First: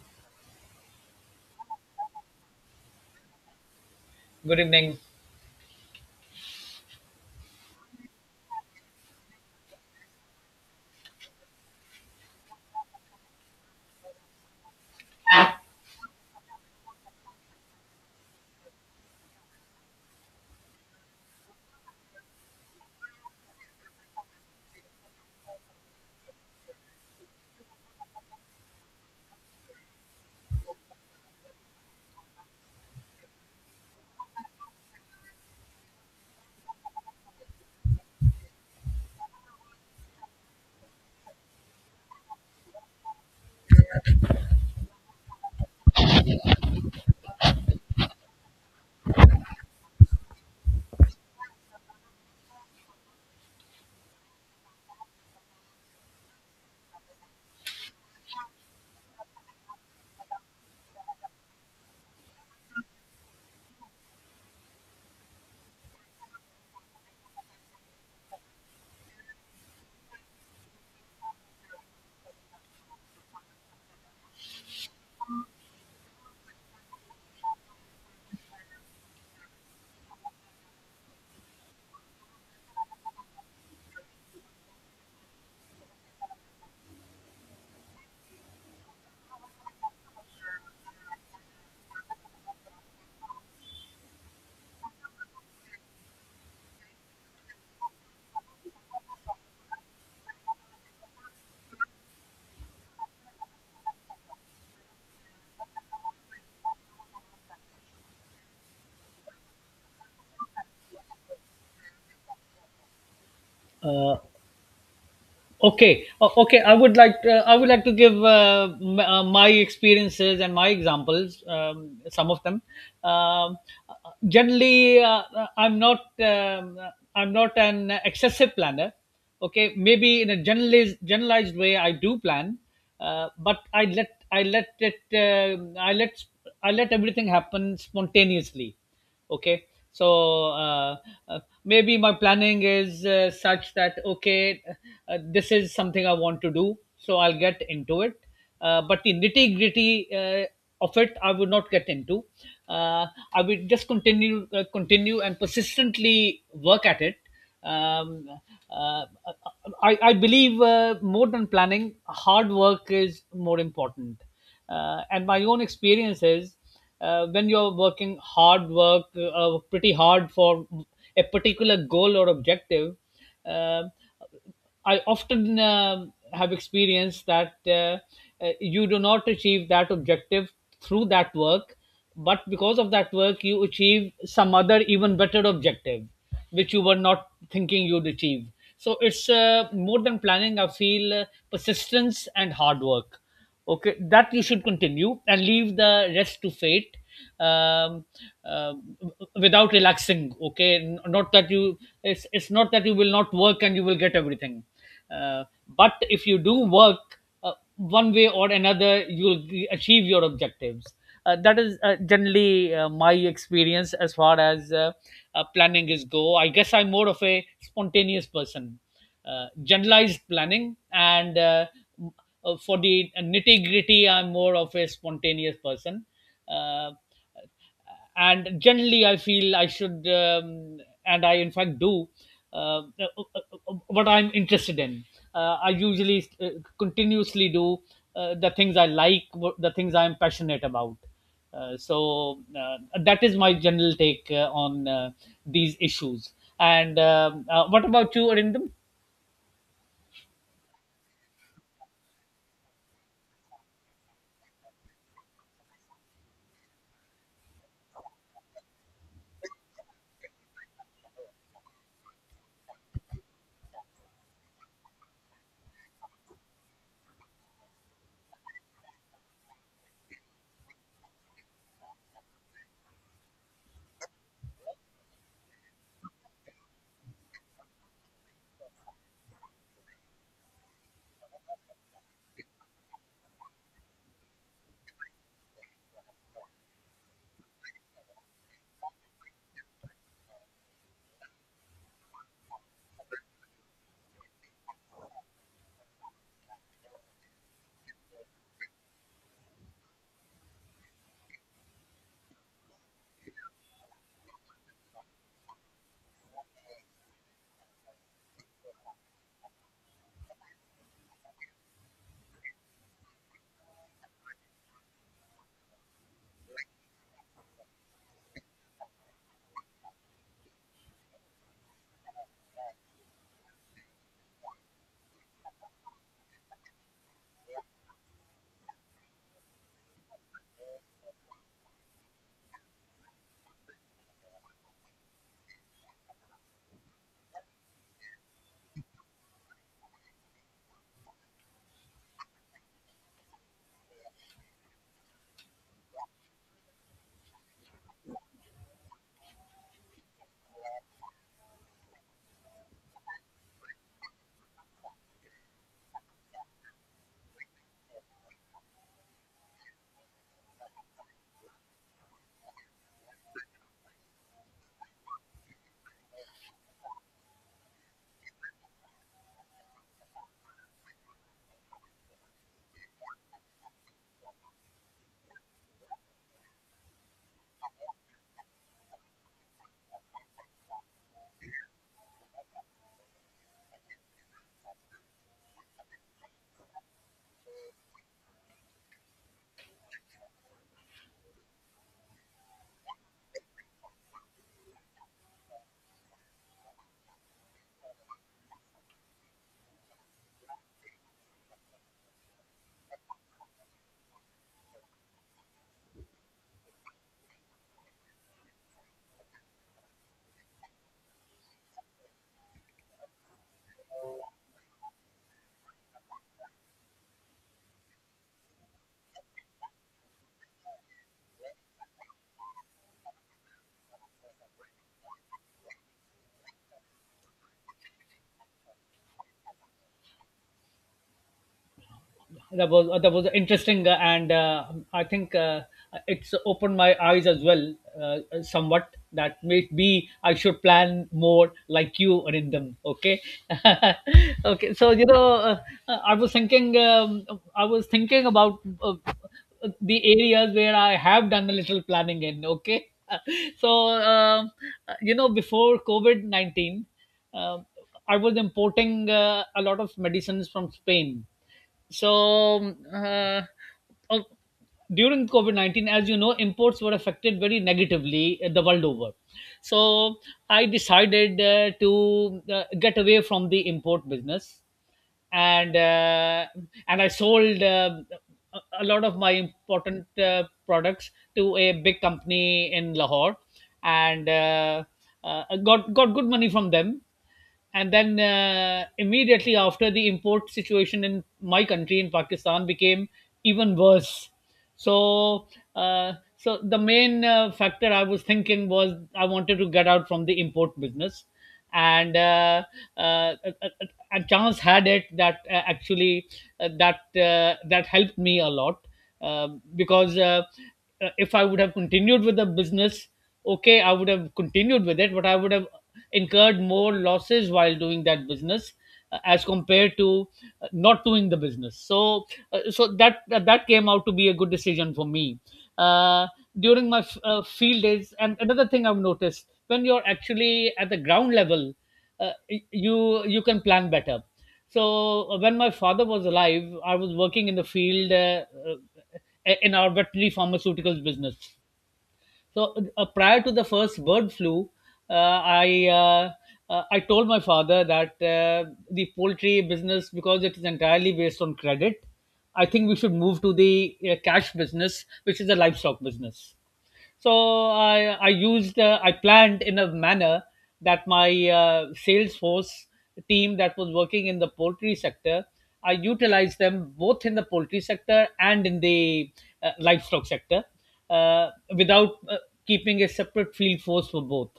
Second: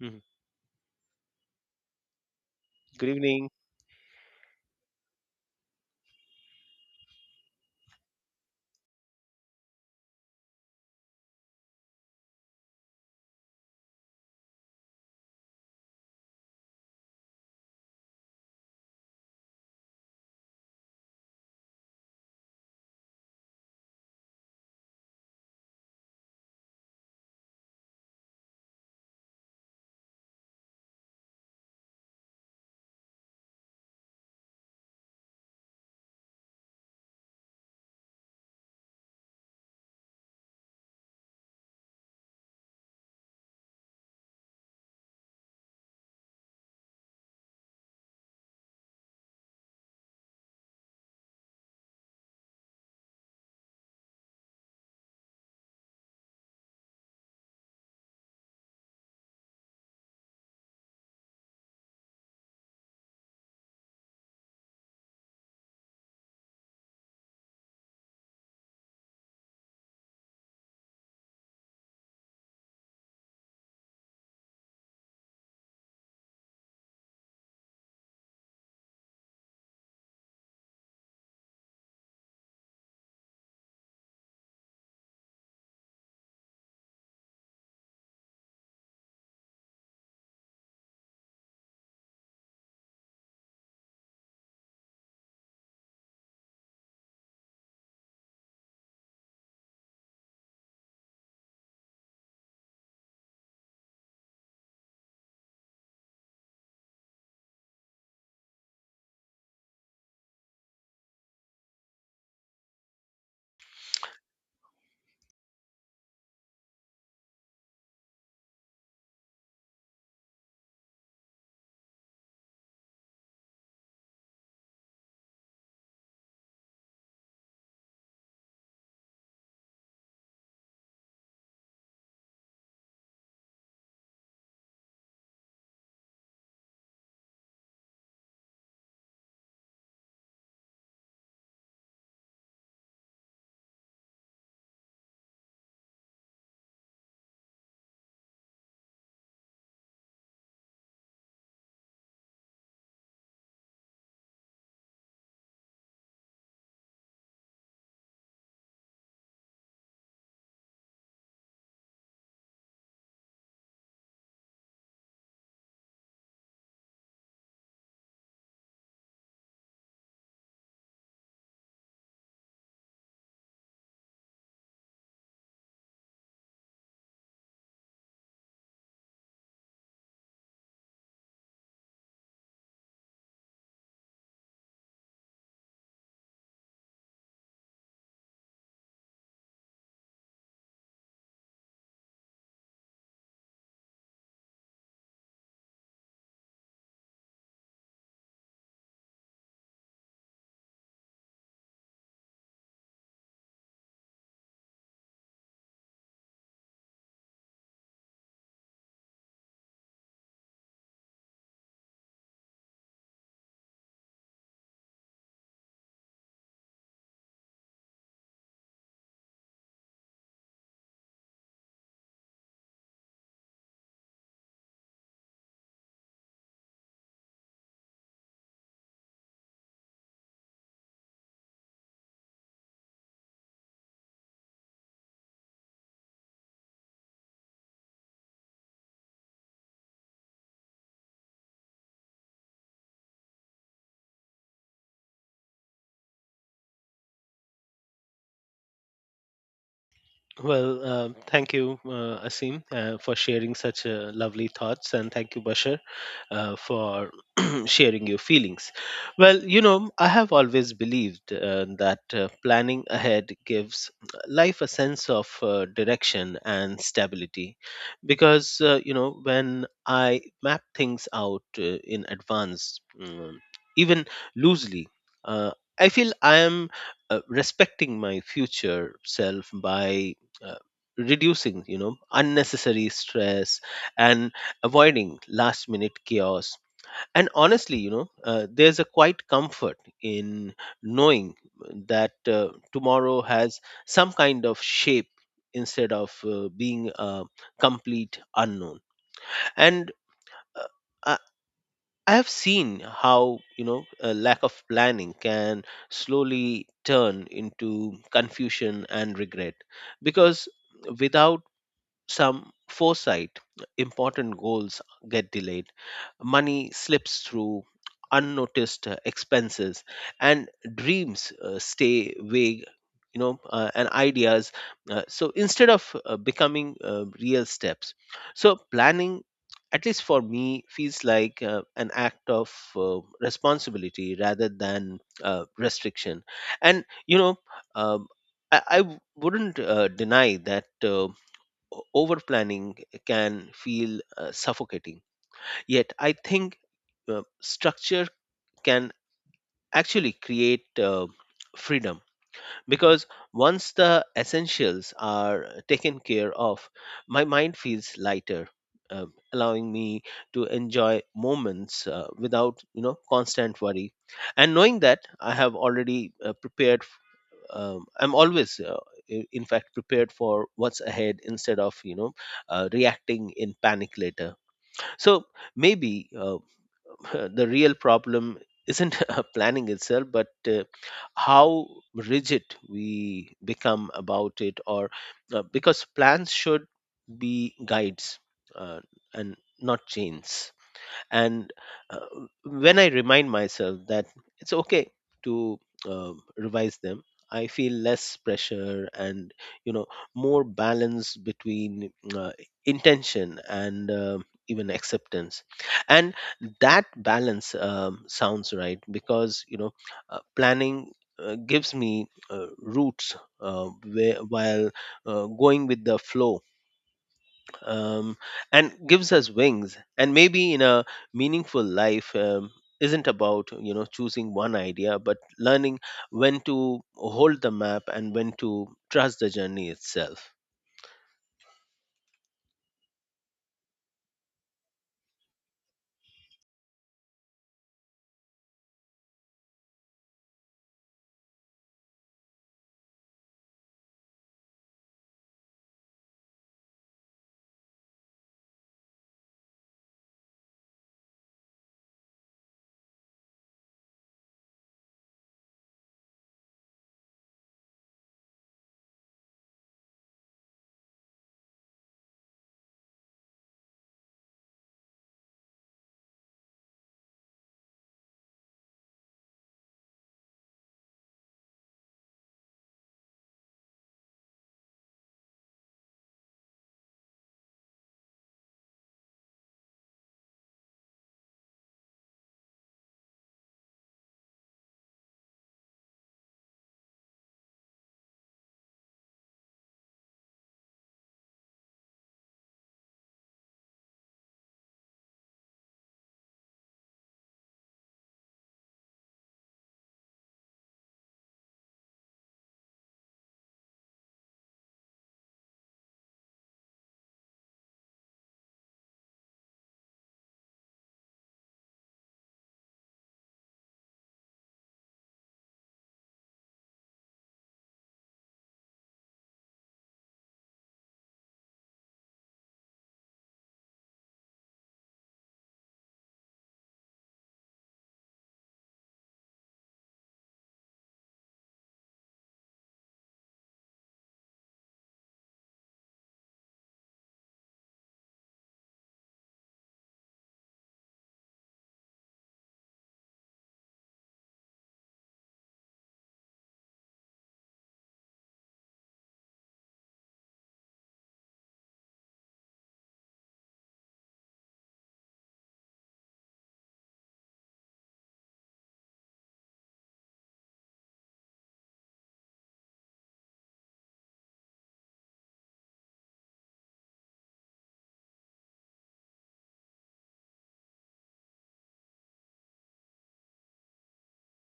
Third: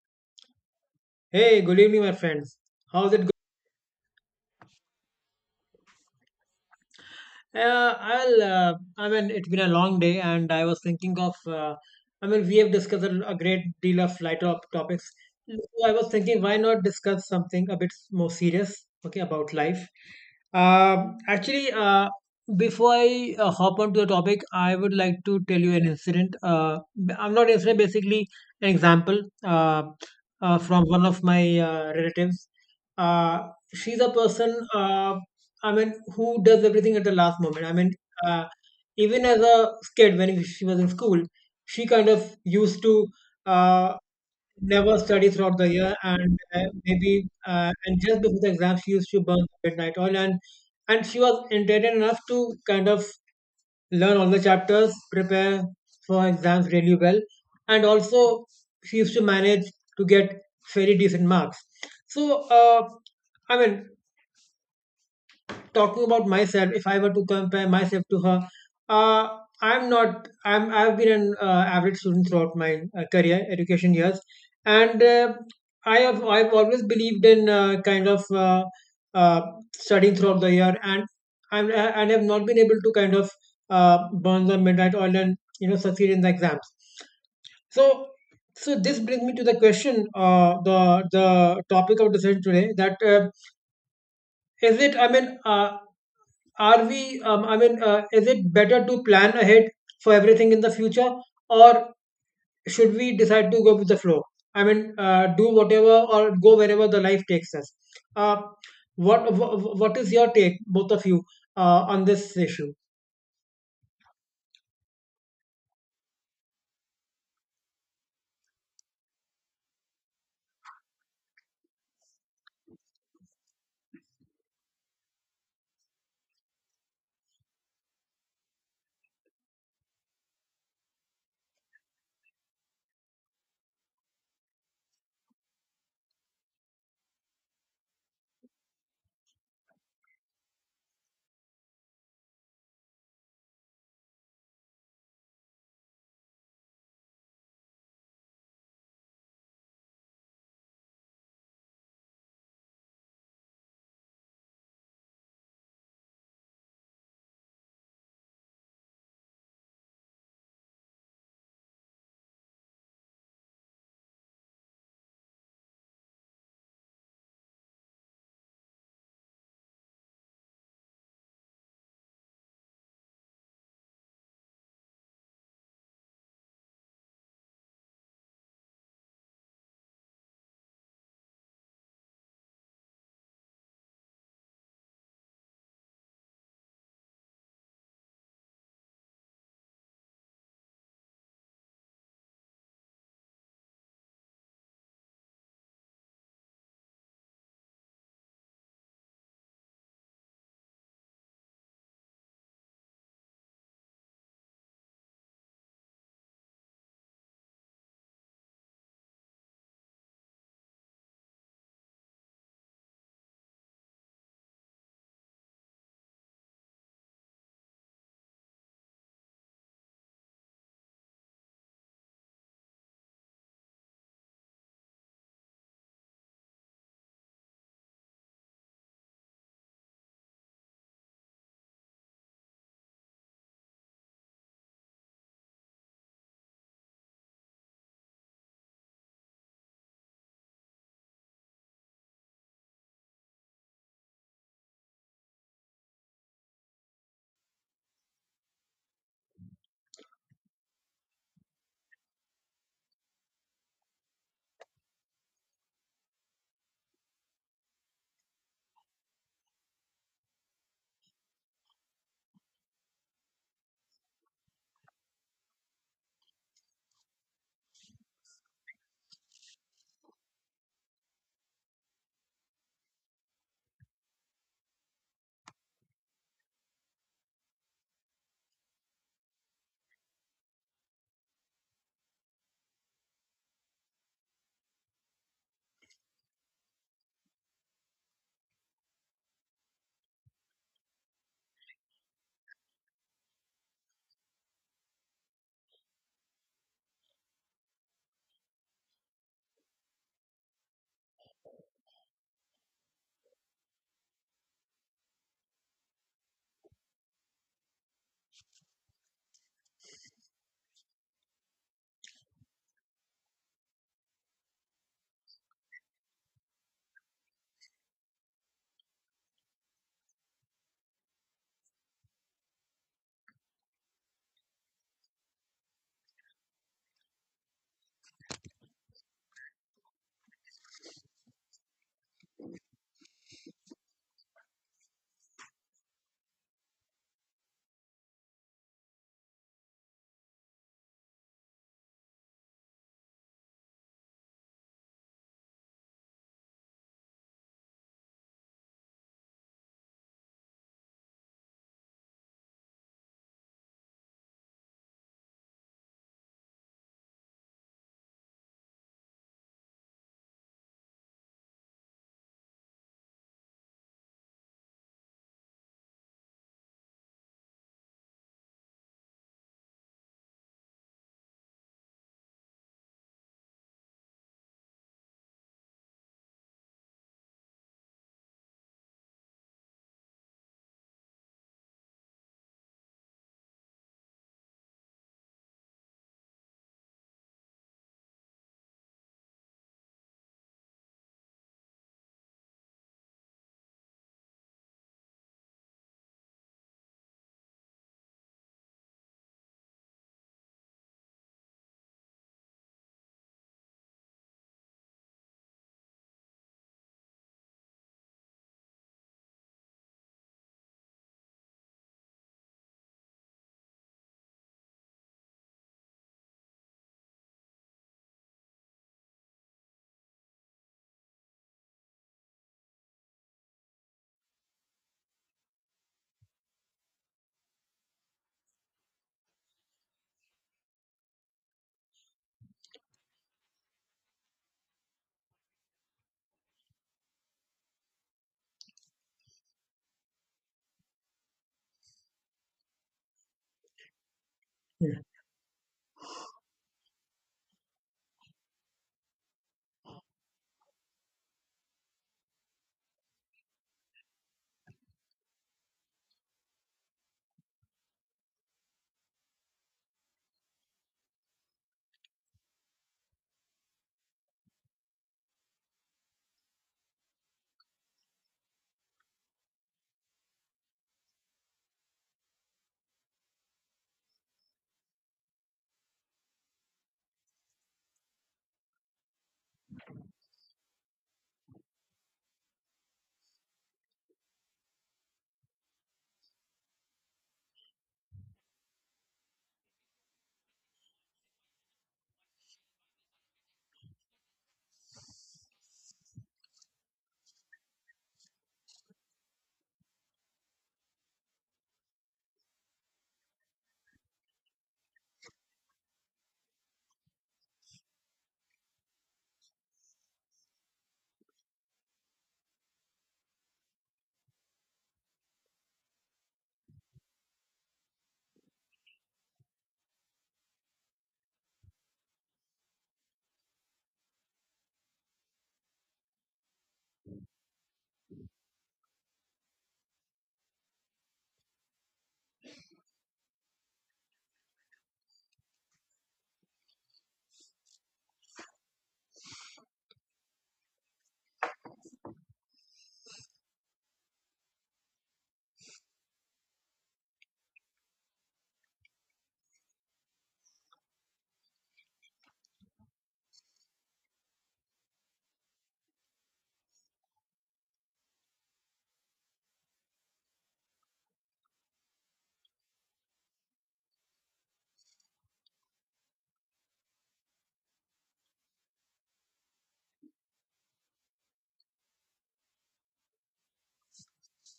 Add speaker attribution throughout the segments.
Speaker 1: Mhm.
Speaker 2: Hey, good evening, my friends.
Speaker 1: Good
Speaker 2: How's it going?
Speaker 1: evening.
Speaker 3: Good evening.
Speaker 2: It's been a long day, and I was thinking. We have discussed a great deal of topics. So I was thinking, why not discuss something a bit more serious? Okay, about life. Um actually, uh, Before I hop onto the topic, I would like to tell you an incident. B- I'm not incident, Basically an example from one of my relatives. Uh, she's a person. Who does everything at the last moment? Uh, Even as a kid, when she was in school, she kind of used to uh, never study throughout the year, and maybe and just before the exam, she used to burn the midnight oil, and she was intelligent enough to kind of learn all the chapters, prepare for exams really well, and also she used to manage to get very decent marks. So, I mean, talking about myself, if I were to compare myself to her, uh, I'm not. I'm. I've been an average student throughout my career, education years, and I have. I've always believed in kind of uh, studying throughout the year, and I'm. I- And have not been able to kind of uh, burn the midnight oil and succeed in the exams. So, so, this brings me to the question, uh, the the topic of discussion today. That is it. I mean, are we I mean Is it better to plan ahead for everything in the future, or should we decide to go with the flow? Do whatever, or go wherever the life takes us? uh, what is your take, both of you, on this issue?
Speaker 3: Uh, okay. I would like to give my experiences and my examples. Some of them. Um, Generally, I'm not an excessive planner. Okay, maybe in a generalized way, I do plan, but I let everything happen spontaneously. Okay, so uh, maybe my planning is such that, okay, this is something I want to do, so I'll get into it, but the nitty gritty uh, of it I would not get into. uh, I will just continue and persistently work at it. um, uh, I believe, more than planning, hard work is more important, and my own experience is, when you're working hard work pretty hard for a particular goal or objective, uh, I often have experienced that you do not achieve that objective through that work, but because of that work you achieve some other even better objective which you were not thinking you'd achieve. So it's, more than planning, I feel, persistence and hard work. Okay, that you should continue and leave the rest to fate, um, um, without relaxing. Okay, not that you, it's not that you will not work and you will get everything, uh, but if you do work, one way or another you'll achieve your objectives. That is, generally, my experience as far as planning is go. I guess I'm more of a spontaneous person. Generalized planning, and for the nitty gritty, I'm more of a spontaneous person. Uh, and generally, I feel I should, and I in fact do, uh, uh, uh, what I'm interested in. I usually continuously do the things I like, the things I'm passionate about. So that is my general take on these issues. And what about you, Arindam?
Speaker 1: Well, thank you, Asim, for sharing such lovely thoughts, and thank you, Bashar, for sharing your feelings. Well, I have always believed that planning ahead gives life a sense of direction and stability, because you know when I map things out in advance, even loosely. Uh, I feel I am respecting my future self by uh, reducing unnecessary stress and avoiding last minute chaos, and honestly, there's a quite comfort in knowing that tomorrow has some kind of shape instead of being a complete unknown. And uh, i I have seen how a lack of planning can slowly turn into confusion and regret, because without some foresight, important goals get delayed, money slips through unnoticed expenses, and dreams stay vague. You know, and ideas. So instead of becoming real steps, so planning, at least for me, feels like an act of responsibility rather than restriction. And um, I wouldn't deny that. Over planning can feel suffocating. Yet, I think structure can actually create freedom, because once the essentials are taken care of, my mind feels lighter, um allowing me to enjoy moments without constant worry, and knowing that I have already prepared. I'm always in fact prepared for what's ahead, instead of reacting in panic later. So maybe the real problem isn't planning itself, but how rigid we become about it. Or because plans should be guides, uh, and not chains. And uh, when I remind myself that it's okay to revise them, I feel less pressure and, you know more balance between intention and even acceptance. And that balance sounds right, because planning gives me roots, uh, while going with the flow um, and gives us wings. And maybe in a meaningful life, isn't about choosing one idea, but learning when to hold the map and when to trust the journey itself.
Speaker 3: That was interesting, and I think it's opened my eyes as well, somewhat. That maybe I should plan more like you, Anindam. Okay. Okay, so you know, I was thinking, I was thinking about uh, the areas where I have done a little planning in. Okay. So, um, you know, before COVID-19, um, I was importing a lot of medicines from Spain. So, uh, during COVID 19, as you know, imports were affected very negatively the world over. So I decided to get away from the import business, and uh, and I sold, a lot of my important products to a big company in Lahore, and got good money from them. And then, immediately after, the import situation in my country, in Pakistan, became even worse. So, so the main factor I was thinking was, I wanted to get out from the import business, and uh, a a- a chance had it that actually, uh, that that helped me a lot, uh, because if I would have continued with the business, okay, I would have continued with it, but I would have incurred more losses while doing that business as compared to not doing the business. So, that came out to be a good decision for me. uh, During my field days, and another thing I've noticed: when you're actually at the ground level, you you can plan better. So, when my father was alive, I was working in the field, uh, in our veterinary pharmaceuticals business. So prior to the first bird flu, uh, I uh, I told my father that, the poultry business, because it is entirely based on credit, I think we should move to the cash business, which is the livestock business. So I used I planned in a manner that my salesforce team that was working in the poultry sector, I utilized them both in the poultry sector and in the livestock sector, uh, without keeping a separate field force for both.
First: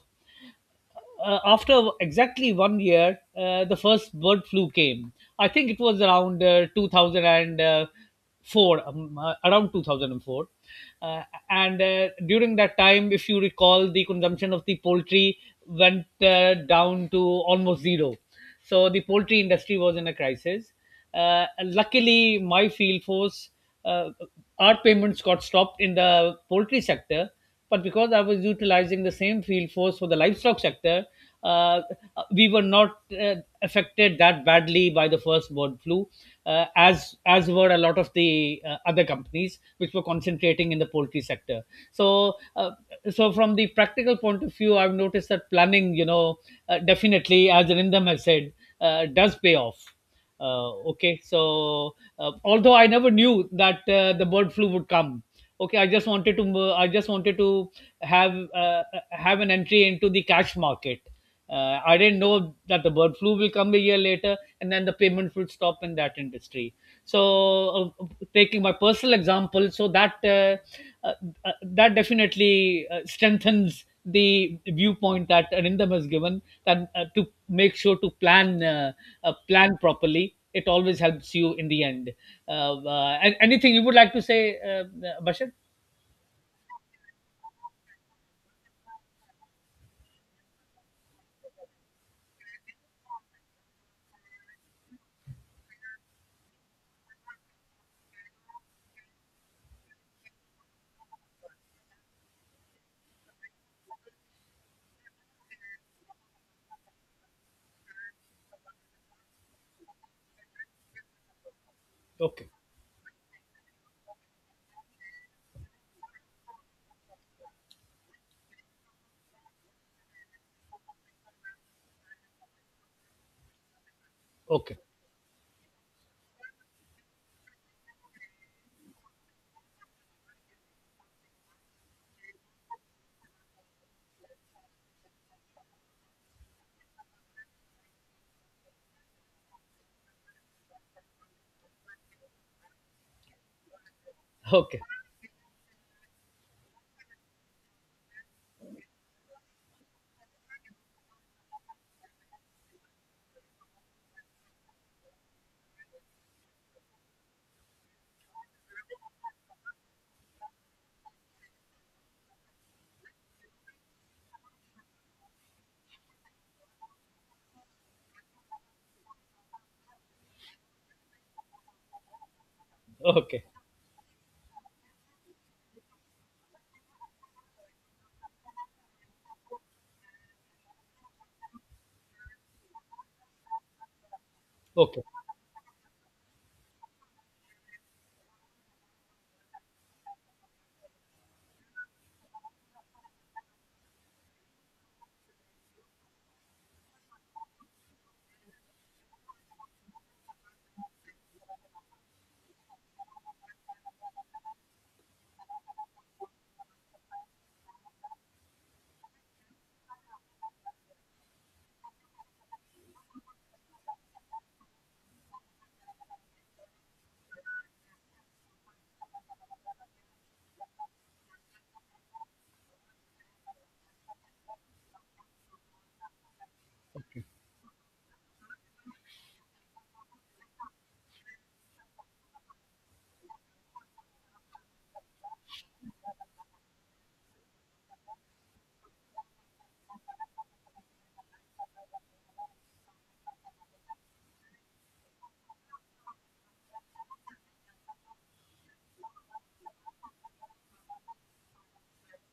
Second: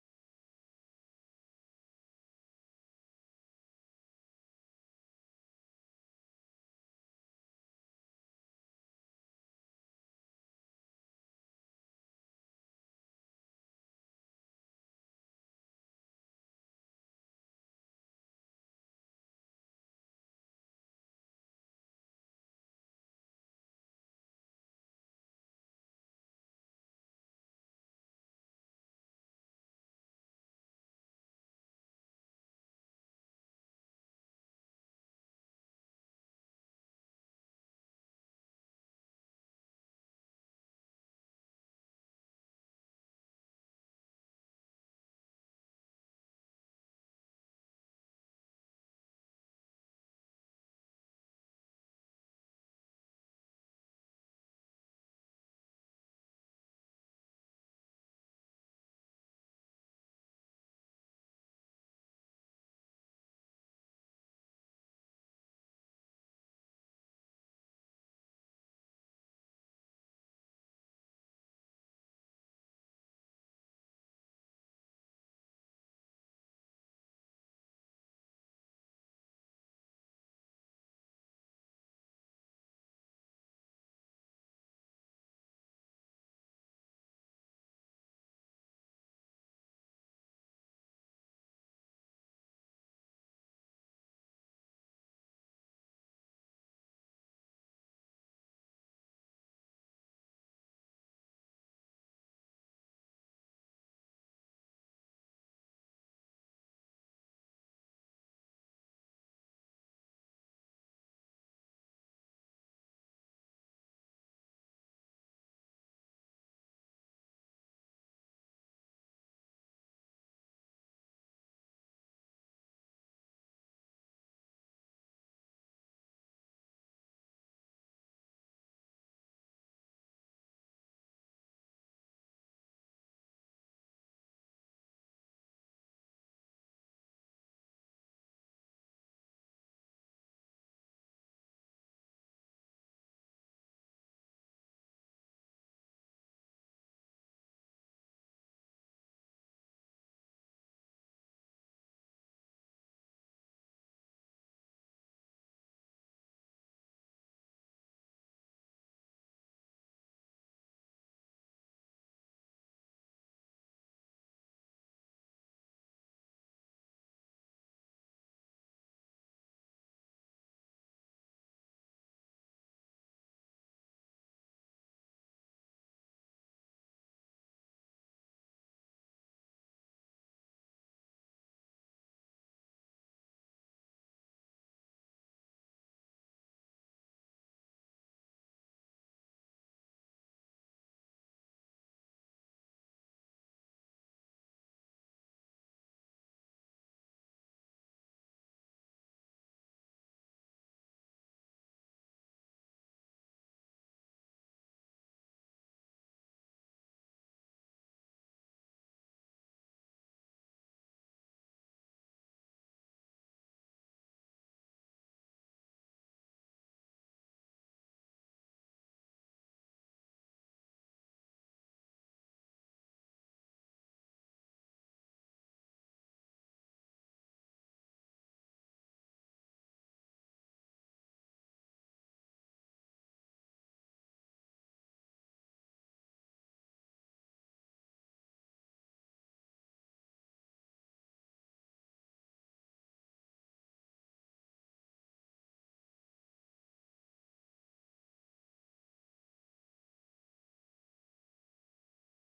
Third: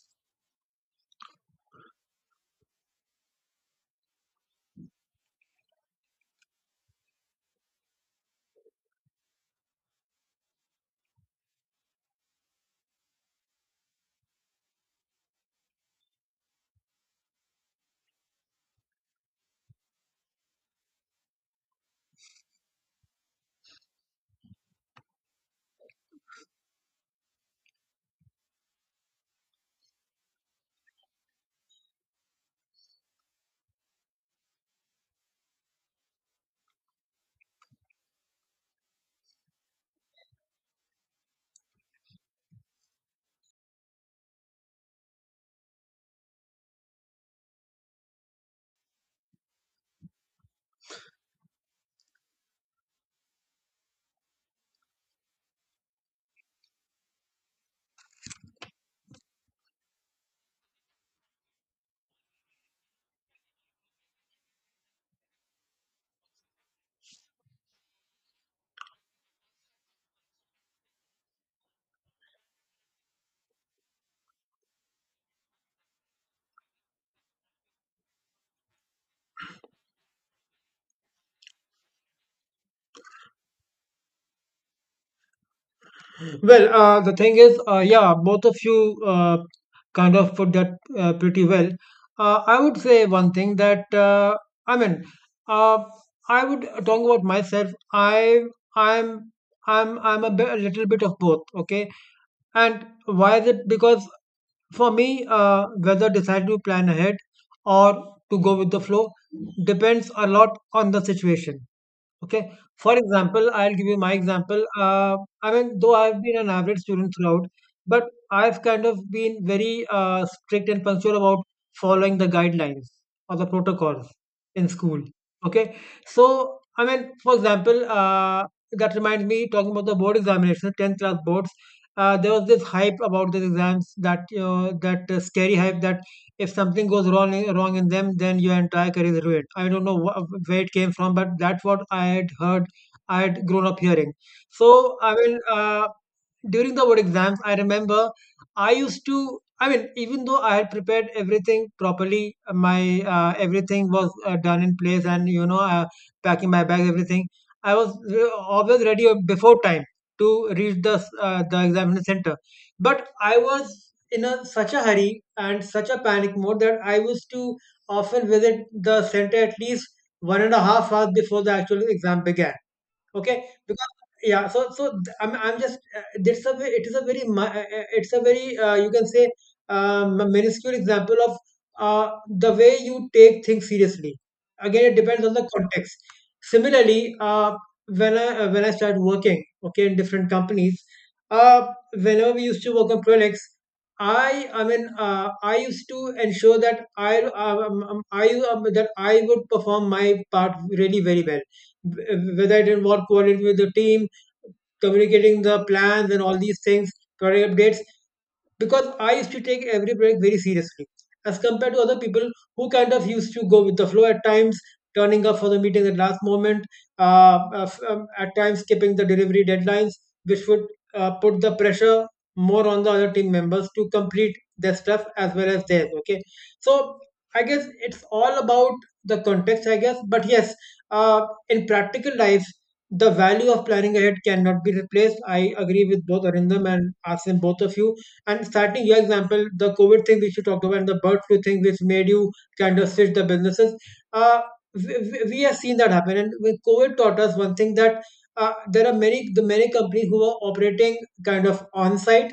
Speaker 3: After exactly 1 year, the first bird flu came. I think it was around 2004, around 2004. Uh, and During that time, if you recall, the consumption of the poultry went down to almost zero. So the poultry industry was in a crisis. Luckily, my field force, uh, our payments got stopped in the poultry sector, but because I was utilizing the same field force for the livestock sector, uh, we were not affected that badly by the first bird flu, as were a lot of the other companies which were concentrating in the poultry sector. So, from the practical point of view, I've noticed that planning, you know, definitely, as Rindam has said, does pay off. Okay, so although I never knew that the bird flu would come. Okay, I just wanted to have uh, have an entry into the cash market. I didn't know that the bird flu will come a year later, and then the payments would stop in that industry. So, taking my personal example, so that uh, that definitely strengthens the viewpoint that Arindam has given, that to make sure to plan, plan properly. It always helps you in the end. Anything you would like to say, Bashar?
Speaker 2: Well, the thing is, yeah, both of you kind of put that pretty well. I would say one thing that I mean, uh, I would talk about myself. I I'm I'm a little bit of both. Okay, and why is it? Because for me, whether deciding to plan ahead or to go with the flow depends a lot on the situation.
Speaker 3: Okay,
Speaker 2: Okay. For example, I'll give you my example. Though I've been an average student throughout, but I've kind of been very strict and punctual about following the guidelines or the protocols in
Speaker 3: okay,
Speaker 2: school. Okay. So, I mean, for example, that reminds me, talking about the board examination, 10th class boards. There was this hype about these exams, that you know, that scary hype, that if something goes wrong in them, then your entire career is ruined. I don't know where it came from, but that's what I had heard. I had grown up hearing.
Speaker 3: okay,
Speaker 2: So during the board exams, I remember I used to. I mean, even though I had prepared everything properly, my everything was done in place, and you know, packing my bag, everything. I was always ready before time to reach the examination center, but I was in such a hurry and such a panic mode that I used to often visit the center at least 1.5 hours before the actual exam began. Okay,
Speaker 3: okay,
Speaker 2: because yeah, so so th- I'm just it's a ve- it is a very mi- it's a very you can say minuscule example of uh, the way you take things seriously. Again, it
Speaker 3: okay,
Speaker 2: depends on the context. Similarly, when I started working, okay, in different companies, uh, whenever we used to work on projects, I used to ensure that I that I would perform my part really very well, whether it involved coordinating with the team, communicating the plans and all these things, product updates. Because I used to take every project very seriously, as compared to other people who kind of used to go with the flow at times, turning up for the meeting at last moment, uh, uh, at times skipping the delivery deadlines, which would put the pressure more on the other team members to complete their stuff as well as theirs. Okay, so
Speaker 3: okay.
Speaker 2: I guess it's all about the context, I guess. But yes, in practical life, the value of planning ahead cannot be replaced. I agree with both Arindam and Asim, both of you. And starting your example, the COVID thing which you talked about and the bird flu thing which made you kind of switch the businesses, uh, we have seen that happen. And with COVID taught us one thing: that there are many companies who are operating kind of on site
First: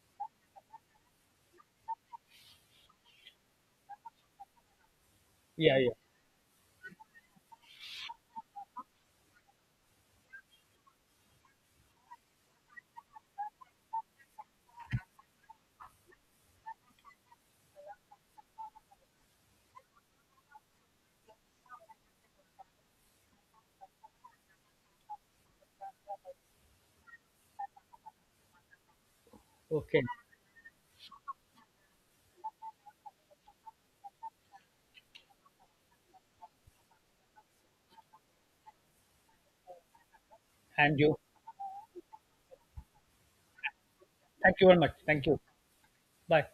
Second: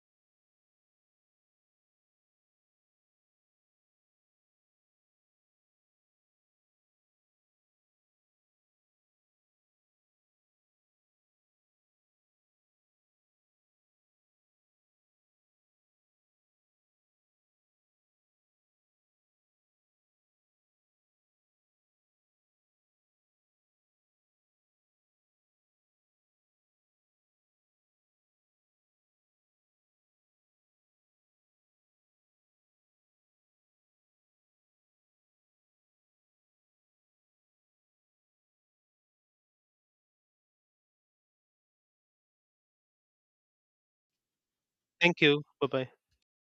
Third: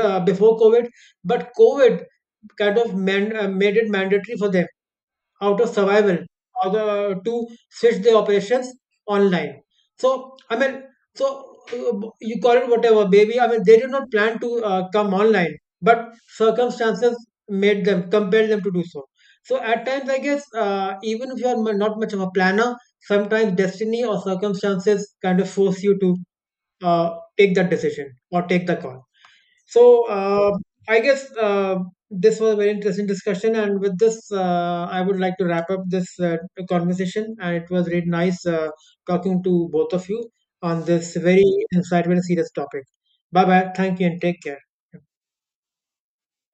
Speaker 2: before COVID, but COVID kind of made it mandatory for them, out of
Speaker 3: Yeah, yeah.
Speaker 2: survival, or the to switch their operations online. So I mean, so uh, you call it whatever, baby. I mean, they did not plan to come online, but circumstances made them compelled them to do so. So at times, I guess, even if you are not much of a planner, sometimes destiny or circumstances kind of force you to uh, take that decision or take the call.
Speaker 3: Okay.
Speaker 2: So I guess this was a very interesting discussion, and with this, I would like to wrap up this conversation. And it was really nice talking to both of you on
Speaker 3: And
Speaker 2: this
Speaker 3: you.
Speaker 2: very insightful and serious topic. Bye bye. Thank you and take
Speaker 3: Thank
Speaker 2: care.
Speaker 3: you very much.
Speaker 1: Thank
Speaker 3: Thank you.
Speaker 1: you. Bye bye.
Speaker 3: Bye.